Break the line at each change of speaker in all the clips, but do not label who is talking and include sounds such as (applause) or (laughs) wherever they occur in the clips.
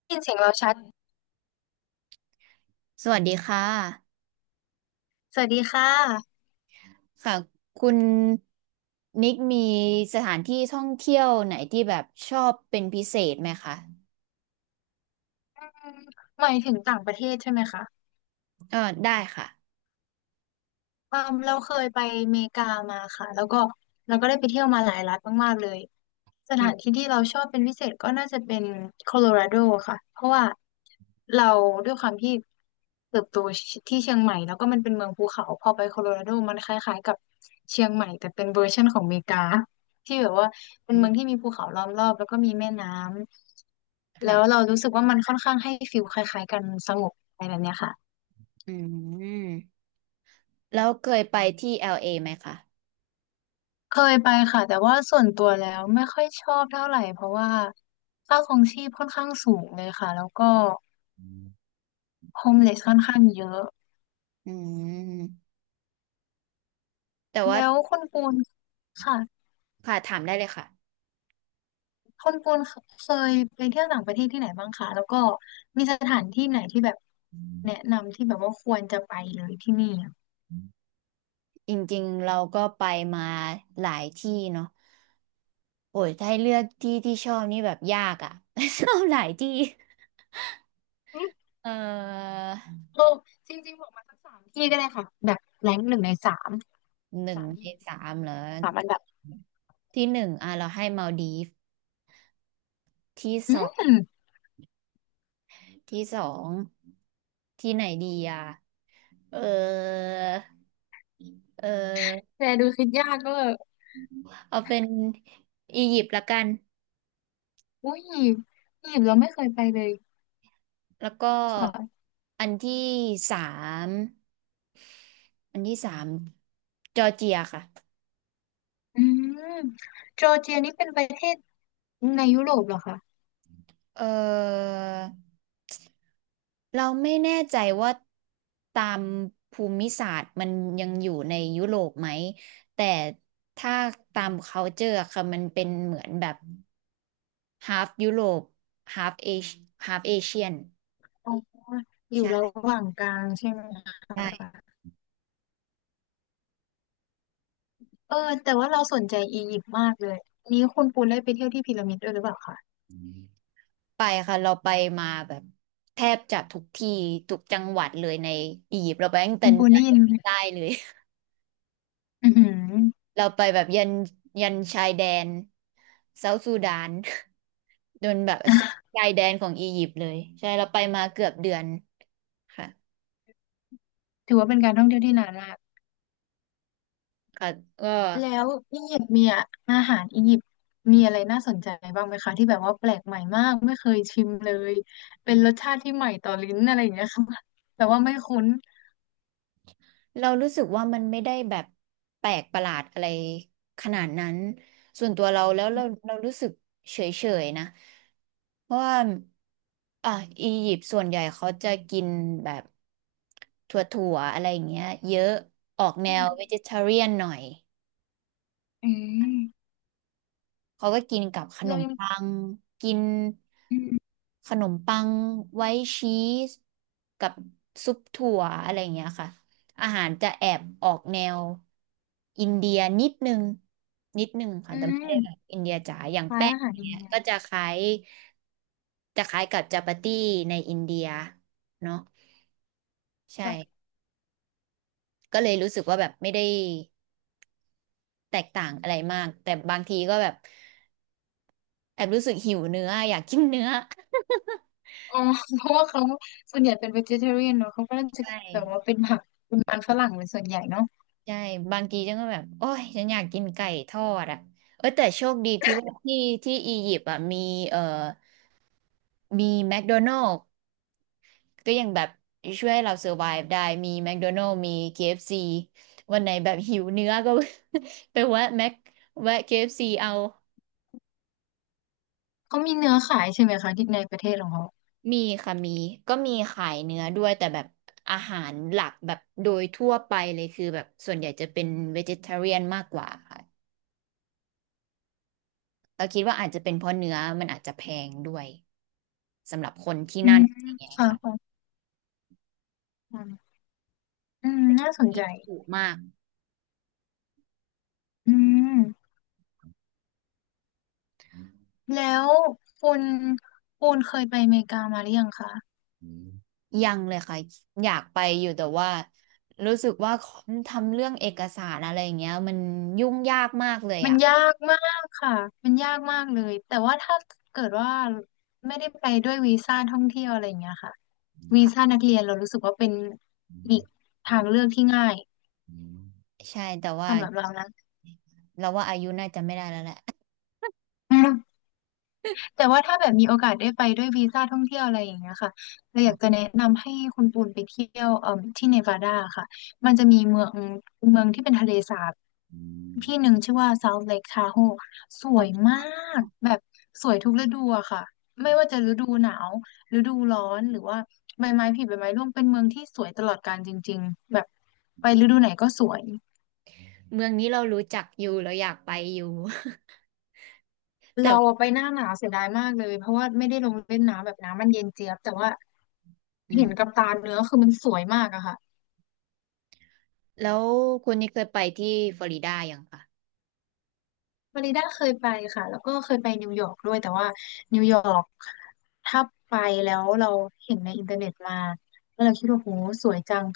ได้ยินเสียงเราชัด
สวัสดีค่ะ
สวัสดีค่ะ
ค่ะคุณนิกมีสถานที่ท่องเที่ยวไหนที่แบบชอบเป็นพิเศษไหมคะ
อืมหมายถึงต่างประเทศใช่ไหมคะ
เออได้ค่ะ
เออเราเคยไปอเมริกามาค่ะแล้วก็เราก็ได้ไปเที่ยวมาหลายรัฐมากๆเลยส
อื
ถานที่
ม
ที่เราชอบเป็นพิเศษก็น่าจะเป็นโคโลราโดค่ะเพราะว่าเราด้วยความที่เติบโตที่เชียงใหม่แล้วก็มันเป็นเมืองภูเขาพอไปโคโลราโดมันคล้ายๆกับเชียงใหม่แต่เป็นเวอร์ชันของอเมริกาที่แบบว่าเป็นเมืองที่มีภูเขาล้อมรอบแล้วก็มีแม่น้ำแล้วเรา
ค่ะ
รู้สึกว่ามันค่อนข้างให้ฟีลคล้ายๆกันสงบอะไรแบบเนี้ยค่ะ
อืมแล้วเคยไปที่ LA ไหมคะ
เคยไปค่ะแต่ว่าส่วนตัวแล้วไม่ค่อยชอบเท่าไหร่เพราะว่าค่าครองชีพค่อนข้างสูงเลยค่ะแล้วก็โฮมเลสค่อนข้างเยอะ
อืมแต่ว่า
แล้วคุณปูนค่ะ
ค่ะถามได้เลยค่ะ
คุณปูนเคยไปเที่ยวต่างประเทศที่ไหนบ้างคะแล้วก็มีสถานที่ไหนที่แบบแนะนำที่แบบว่าควรจะไปเลยที่นี่อะ
จริงๆเราก็ไปมาหลายที่เนาะโอ้ยถ้าให้เลือกที่ที่ชอบนี่แบบยากอ่ะ (laughs) ชอบหลายที่
อืม
เออ
โอ้จริงๆบอกมาสักสามที่ก็ได้ค่ะแบบแรงหนึ่งในสาม
หนึ่ง
สาม
ใน
ที่
สามเหรอ
สามอันดับ
ที่หนึ่งอ่ะเราให้มัลดีฟที่ส
อื
อง
ม
ที่สองที่ไหนดีอ่ะเออเออ
แต่ดูคิดยากก็
เอาเป็นอียิปต์ละกัน
อุ้ยอียิปต์เราไม่เคยไปเลย
แล้วก็
ค่ะ
อันที่สามอันที่สามจอร์เจียค่ะ
อืม จอร์เจียนี่เป็นประเทศในยุโรปเหรอคะ
เออเราไม่แน่ใจว่าตามภูมิศาสตร์มันยังอยู่ในยุโรปไหมแต่ถ้าตาม culture อะค่ะมันเป็นเหมือนแบบ half ยุโรป half Asia half Asian
อ๋ออยู่ระ
ใช่
หว่างกลางใช่ไหมคะ
ใช่
เออแต่ว่าเราสนใจอียิปต์มากเลยนี้คุณปูนได้ไปเที่ยวที่พีระมิดด้วยหรือเปล่าคะ
ไปค่ะเราไปมาแบบแทบจะทุกที่ทุกจังหวัดเลยในอียิปต์เราไปตั้ง
คุ
แต่
ณ
เห
ปู
นื
น
อ
ได้
จ
ยินไหม
นใต้เลย
อือหือ
(laughs) เราไปแบบยันชายแดนเซาท์ซูดาน โดนแบบชายแดนของอียิปต์เลยใช่เราไปมาเกือบเดือนค่ะ
ถือว่าเป็นการท่องเที่ยวที่นานมาก
ค่ะก็
แล้วอียิปต์มีอะอาหารอียิปต์มีอะไรน่าสนใจบ้างไหมคะที่แบบว่าแปลกใหม่มากไม่เคยชิมเลยเป็นรสชาติที่ใหม่ต่อลิ้นอะไรอย่างเงี้ยค่ะแต่ว่าไม่คุ้น
เรารู้สึกว่ามันไม่ได้แบบแปลกประหลาดอะไรขนาดนั้นส่วนตัวเราแล้วเรารู้สึกเฉยๆนะเพราะว่าอ่ะอียิปต์ส่วนใหญ่เขาจะกินแบบถั่วๆอะไรอย่างเงี้ยเยอะออกแน
อื
ว
ม
vegetarian หน่อย
อืม
เขาก็กินกับขน
เรา
ม
ยัง
ปังกิน
อืม
ขนมปังไว้ชีสกับซุปถั่วอะไรอย่างเงี้ยค่ะอาหารจะแอบออกแนวอินเดียนิดนึงค่ะ
อื
แต่ไม่ได้แบบ
ม
อินเดียจ๋าอย่าง
คล้าย
แป้ง
อาหา
อ
ร
ย่าง
อิน
เงี้ย
เดีย
ก็จะคล้ายจะคล้ายกับจาปาตี้ในอินเดียเนาะ
แบบ
ใช่ก็เลยรู้สึกว่าแบบไม่ได้แตกต่างอะไรมากแต่บางทีก็แบบแอบรู้สึกหิวเนื้ออยากกินเนื้อ
อ๋อ (laughs) เพราะว่าเขาส่วนใหญ่เป็น vegetarian เนอะเขาก็จะ
ใช่
แบบว่าเป็นผักเป็นมันฝรั่งเป็นส่วนใหญ่เนาะ
ใช่บางทีฉันก็แบบโอ้ยฉันอยากกินไก่ทอดอ่ะเออแต่โชคดีที่ว่าที่ที่อียิปต์อ่ะมีเอ่อมีแมคโดนัล s ก็ยังแบบช่วยให้เราเซอร์ไ v e ได้มีแมคโดนัล s มี KFC วันไหนแบบหิวเนื้อก็ (laughs) ไปแวะแมคแวะ KFC เอฟซีเอา
เขามีเนื้อขายใช่ไหมคะที่ในประเทศของเขา
มีค่ะมีก็มีขายเนื้อด้วยแต่แบบอาหารหลักแบบโดยทั่วไปเลยคือแบบส่วนใหญ่จะเป็น vegetarian มากกว่าค่ะ เราคิดว่าอาจจะเป็นเพราะเนื้อมันอาจจะแพงด้วยสำหรับคนที่
อื
นั่น
ม
อย่างเงี้ย
ค่ะ
ค่ะ
ค่ะอืมน่าสน
คิ
ใจ
ดถูกมาก
อืมแล้วคุณคุณเคยไปอเมริกามาหรือยังคะ
ยังเลยค่ะอยากไปอยู่แต่ว่ารู้สึกว่าทำเรื่องเอกสารอะไรอย่างเงี้ยมันยุ่งยากมากเลย
มัน
อ่ะ
ยากมากค่ะ มันยากมากเลย แต่ว่าถ้าเกิดว่าไม่ได้ไปด้วยวีซ่าท่องเที่ยวอะไรอย่างเงี้ยค่ะ
อ
วี
ค่ะ
ซ่านักเรียนเรารู้สึกว่าเป็นอีกทางเลือกที่ง่าย
ใช่แต่ว่า
สำหรับเรานะ
เราว่าอายุน่าจะไม่ได้แล้วแหละ
แต่ว่าถ้าแบบมีโอกาสได้ไปด้วยวีซ่าท่องเที่ยวอะไรอย่างเงี้ยค่ะ เราอยากจะ
(laughs)
แนะนำให้คุณปูนไปเที่ยวที่เนวาดาค่ะ มันจะมีเมืองที่เป็นทะเลสาบที่หนึ่งชื่อว่า South Lake Tahoe สวยมากแบบสวยทุกฤดูอะค่ะ ไม่ว่าจะฤดูหนาวฤดูร้อนหรือว่าใบไม้ผลิใบไม้ร่วงเป็นเมืองที่สวยตลอดกาลจริงๆแบบไปฤดูไหนก็สวย
เมืองนี้เรารู้จักอยู่เราอยากไปอยู่ (laughs) แต่
เรา
ว่า
อะไปหน้าหนาวเสียดายมากเลยเพราะว่าไม่ได้ลงเล่นน้ำแบบน้ำมันเย็นเจี๊ยบแต่ว่า
อืม
เห็นกับตาเนื้อคือมันสวยมากอะค่ะ
แล้วคุณนี่เคยไปที่ฟลอริดายังคะ
ฟลอริดาเคยไปค่ะแล้วก็เคยไปนิวยอร์กด้วยแต่ว่านิวยอร์กถ้าไปแล้วเราเห็นในอินเทอร์เน็ตมาแล้วเราคิดว่าโหสวยจัง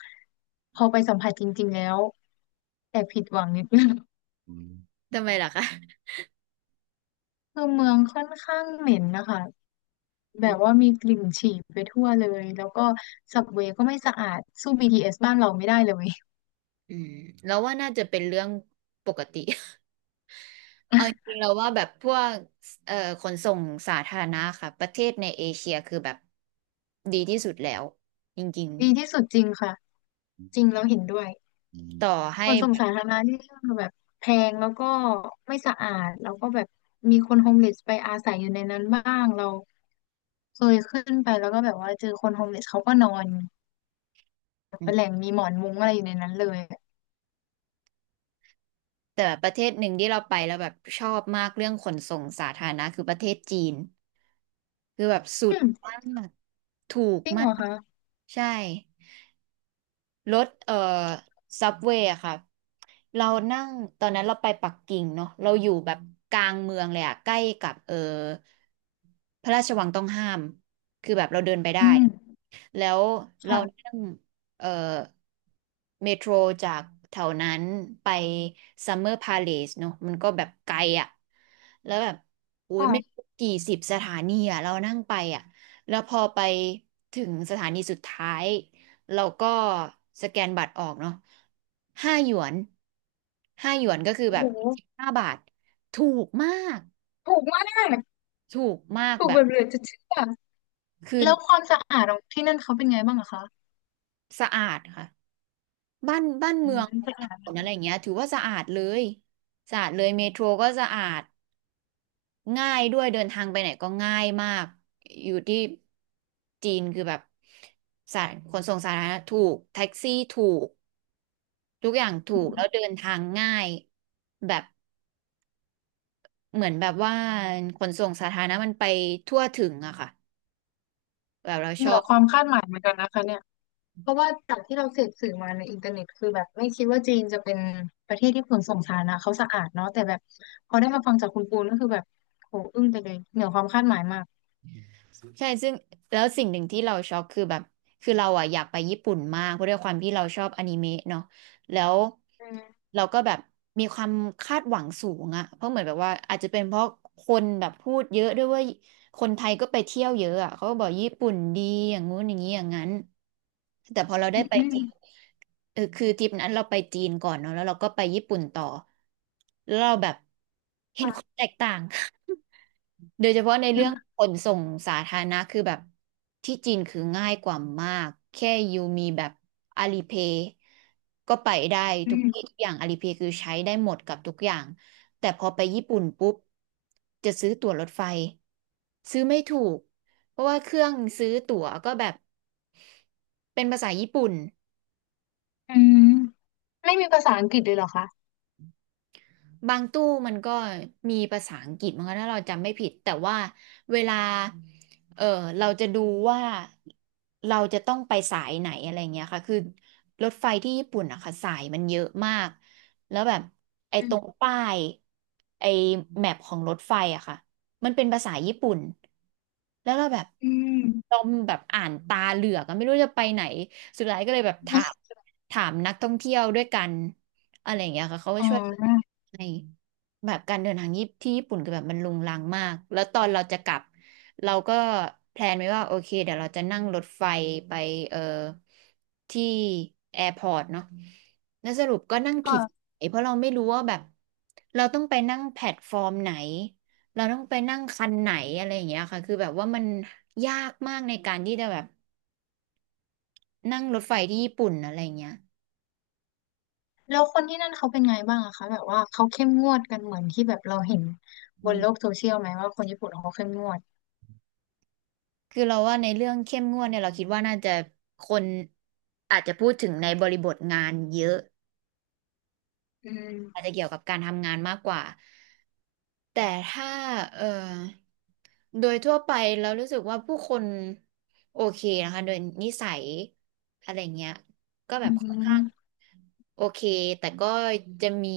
พอไปสัมผัสจริงๆแล้วแอบผิดหวังนิดนึง
ทำไมล่ะคะ
คือเมืองค่อนข้างเหม็นนะคะ
อื
แบ
ม
บว่ามีกลิ่นฉี่ไปทั่วเลยแล้วก็สับเวย์ก็ไม่สะอาดสู้ BTS บ้านเราไม่ได้เลย
อืมแล้วว่าน่าจะเป็นเรื่องปกติ เอาจริงๆเราว่าแบบพวกเอ่อขนส่งสาธารณะค่ะประเทศในเอเชียคือแบบดีที่สุดแล้วจริง
ดีที่สุดจริงค่ะจริงแล้วเห็นด้วย
ๆต่อให้
ขนส่
แบ
ง
บ
สาธารณะที่แบบแพงแล้วก็ไม่สะอาดแล้วก็แบบมีคนโฮมเลสไปอาศัยอยู่ในนั้นบ้างเราเคยขึ้นไปแล้วก็แบบว่าเจอคนโฮมเลสเขาก็นอน
อื
เป็นแห
ม
ล่งมีหมอนมุ้งอะไรอยู่ในนั้นเลย
แต่ประเทศหนึ่งที่เราไปแล้วแบบชอบมากเรื่องขนส่งสาธารณะคือประเทศจีนคือแบบสุ
อื
ด
ม
มากถูก
จริง
มา
เหร
ก
อคะ
ใช่ รถซับเวย์อะค่ะเรานั่งตอนนั้นเราไปปักกิ่งเนาะเราอยู่แบบกลางเมืองเลยอะใกล้กับพระราชวังต้องห้ามคือแบบเราเดินไปได้
อืม
แล้วเรา
ค่ะ
นั่งเอ่อเมโทรจากแถวนั้นไปซัมเมอร์พาเลสเนอะมันก็แบบไกลอ่ะแล้วแบบอุ้ยไม่
ค่ะ
รู้กี่สิบสถานีอ่ะเรานั่งไปอ่ะแล้วพอไปถึงสถานีสุดท้ายเราก็สแกนบัตรออกเนาะห้าหยวนห้าหยวนก็คือ
โอ้
แบบ
โห
15 บาทถูกมาก
ถูกมากถูก
แบ
แบ
บ
บเหลือจะเชื่อ
คือ
แล้วความสะอาดของที่นั่นเขาเป็นไงบ้างอะคะ
สะอาดค่ะ บ้าน
อื
เมือ
ม
ง
สะ
ถ
อาด
น
เล
นอะ
ย
ไรอย่างเงี้ยถือว่าสะอาดเลยสะอาดเลยเมโทรก็สะอาดง่ายด้วยเดินทางไปไหนก็ง่ายมากอยู่ที่จีนคือแบบสาขนส่งสาธารณะถูกแท็กซี่ถูกทุกอย่างถูกแล้วเดินทางง่ายแบบเหมือนแบบว่าขนส่งสาธารณะมันไปทั่วถึงอะค่ะแบบเราช
เหนื
อ
อ
บ
ความคาดหมายเหมือนกันนะคะเนี่ย เพราะว่าจากที่เราเสพสื่อมาในอินเทอร์เน็ตคือแบบไม่คิดว่าจีนจะเป็นประเทศที่ขนส่งสาธารณะเขาสะอาดเนาะแต่แบบพอได้มาฟังจากคุณปูนก็คือแบบโหอึ้งไปเลยเหนือความคาดหมายมาก
ใช่ซึ่งแล้วสิ่งหนึ่งที่เราช็อกคือแบบคือเราอ่ะอยากไปญี่ปุ่นมากเพราะด้วยความที่เราชอบอนิเมะเนาะแล้ว
อืม
เราก็แบบมีความคาดหวังสูงอะเพราะเหมือนแบบว่าอาจจะเป็นเพราะคนแบบพูดเยอะด้วยว่าคนไทยก็ไปเที่ยวเยอะอะเขาก็บอกญี่ปุ่นดีอย่างงู้นอย่างนี้อย่างนั้นแต่พอเราได้ไป
อื
จ
ม
ริงเออคือทริปนั้นเราไปจีนก่อนเนาะแล้วเราก็ไปญี่ปุ่นต่อแล้วเราแบบเห็น
ค่ะ
ความแตกต่าง โดยเฉพาะในเรื่อง
อื
ขนส่งสาธารณะคือแบบที่จีนคือง่ายกว่ามากแค่ยูมีแบบอาลีเพย์ก็ไปได้ทุกที่
ม
ทุกอย่างอาลีเพย์คือใช้ได้หมดกับทุกอย่างแต่พอไปญี่ปุ่นปุ๊บจะซื้อตั๋วรถไฟซื้อไม่ถูกเพราะว่าเครื่องซื้อตั๋วก็แบบเป็นภาษาญี่ปุ่น
อืมไม่มีภาษาอังกฤษเลยเหรอคะ
บางตู้มันก็มีภาษาอังกฤษมั้งคะถ้าเราจำไม่ผิดแต่ว่าเวลาเออเราจะดูว่าเราจะต้องไปสายไหนอะไรเงี้ยค่ะคือรถไฟที่ญี่ปุ่นอะค่ะสายมันเยอะมากแล้วแบบไอ้
อื
ตรง
ม
ป้ายไอ้แมปของรถไฟอะค่ะมันเป็นภาษาญี่ปุ่นแล้วเราแบบ
อื
เรา
ม
อ่านตาเหลือกอะไม่รู้จะไปไหนสุดท้ายก็เลยแบบถามนักท่องเที่ยวด้วยกัน อะไรอย่างเงี้ยค่ะเขาก็
อ๋
ช่วย
อ
ในแบบการเดินทางญี่ปุ่นที่ญี่ปุ่นคือแบบมันรุงรังมากแล้วตอนเราจะกลับเราก็แพลนไว้ว่าโอเคเดี๋ยวเราจะนั่งรถไฟไปเอ่อที่แอร์พอร์ตเนาะแล้วสรุปก็นั่ง
ก็
ผิดสายเพราะเราไม่รู้ว่าแบบเราต้องไปนั่งแพลตฟอร์มไหนเราต้องไปนั่งคันไหนอะไรอย่างเงี้ยค่ะคือแบบว่ามันยากมากในการที่จะแบบนั่งรถไฟที่ญี่ปุ่นอะไรอย่างเงี้ย
แล้วคนที่นั่นเขาเป็นไงบ้างอะคะแบบว่าเขาเข้มงวดกันเหมือนที่แบบเราเห็นบนโลกโซเชียลไหมว่าคนญี่ปุ่นเขาเข้มงวด
คือเราว่าในเรื่องเข้มงวดเนี่ยเราคิดว่าน่าจะคนอาจจะพูดถึงในบริบทงานเยอะ
อืม
อาจจะเกี่ยวกับการทำงานมากกว่าแต่ถ้าเอ่อโดยทั่วไปเรารู้สึกว่าผู้คนโอเคนะคะโดยนิสัยอะไรเงี้ยก็แบ
อื
บค่อนข้าง
ม
โอเค แต่ก็จะมี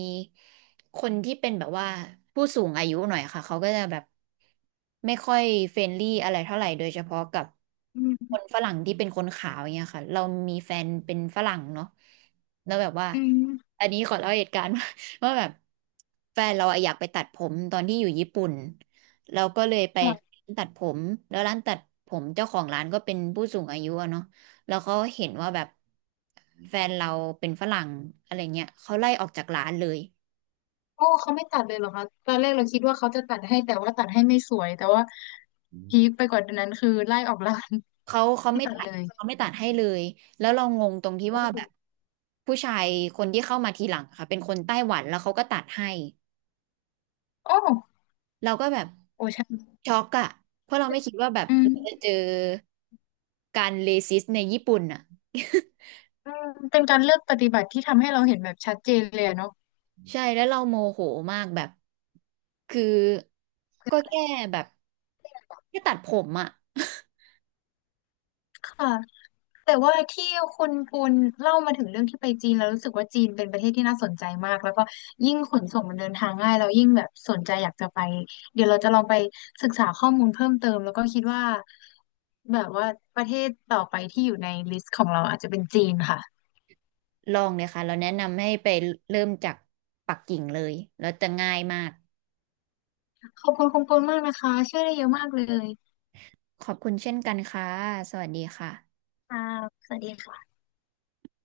คนที่เป็นแบบว่าผู้สูงอายุหน่อยค่ะเขาก็จะแบบไม่ค่อยเฟรนลี่อะไรเท่าไหร่โดยเฉพาะกับ
อื
คน
ม
ฝรั่งที่เป็นคนขาวอย่างเงี้ยค่ะเรามีแฟนเป็นฝรั่งเนาะแล้วแบบว่า
อืม
อันนี้ขอเล่าเหตุการณ์ (laughs) ว่าแบบแฟนเราอะอยากไปตัดผมตอนที่อยู่ญี่ปุ่นเราก็เลยไป
ค่ะ
ตัดผมแล้วร้านตัดผมเจ้าของร้านก็เป็นผู้สูงอายุอะเนาะ แล้วเขาเห็นว่าแบบแฟนเราเป็นฝรั่งอะไรเงี้ยเขาไล่ออกจากร้านเลย
โอ้ เขาไม่ตัดเลยเหรอคะตอนแรกเราคิดว่าเขาจะตัดให้แต่ว่าตัดให้ไม่สวยแต่ว่าพีคไปกว่านั้นคือไล่ออกร้าน
เขา
(laughs) ไม่
ไม่
ตัด
ตั
เล
ด
ย
เขาไม่ตัดให้เลยแล้วเรางงตรงที่
โอ
ว่าแบบ
้
ผู้ชายคนที่เข้ามาทีหลังค่ะเป็นคนไต้หวันแล้วเขาก็ตัดให้
โอ้
เราก็แบบ
โอ้ใช่
ช็อกอะเพราะเราไม่คิดว่าแบบ
อื
เรา
ม
จะเจอการเลซิสในญี่ปุ่นอะ
อืมเป็นการเลือกปฏิบัติที่ทำให้เราเห็นแบบชัดเจนเลยอะเนาะ
(laughs) ใช่แล้วเราโมโหมากแบบคือก็แค่แบบแค่ตัดผมอะ
ค่ะ แต่ว่าที่คุณปุณเล่ามาถึงเรื่องที่ไปจีนแล้วรู้สึกว่าจีนเป็นประเทศที่น่าสนใจมากแล้วก็ยิ่งขนส่งมันเดินทางง่ายเรายิ่งแบบสนใจอยากจะไปเดี๋ยวเราจะลองไปศึกษาข้อมูลเพิ่มเติมแล้วก็คิดว่าแบบว่าประเทศต่อไปที่อยู่ในลิสต์ของเราอาจจะเป็นจีนค่ะ
ลองเลยค่ะเราแนะนำให้ไปเริ่มจากปักกิ่งเลยแล้วจะง่ายมาก
ขอบคุณคุณปุณมากนะคะช่วยได้เยอะมากเลย
ขอบคุณเช่นกันค่ะสวัสดีค่ะ
ค่ะสวัสดีค่ะ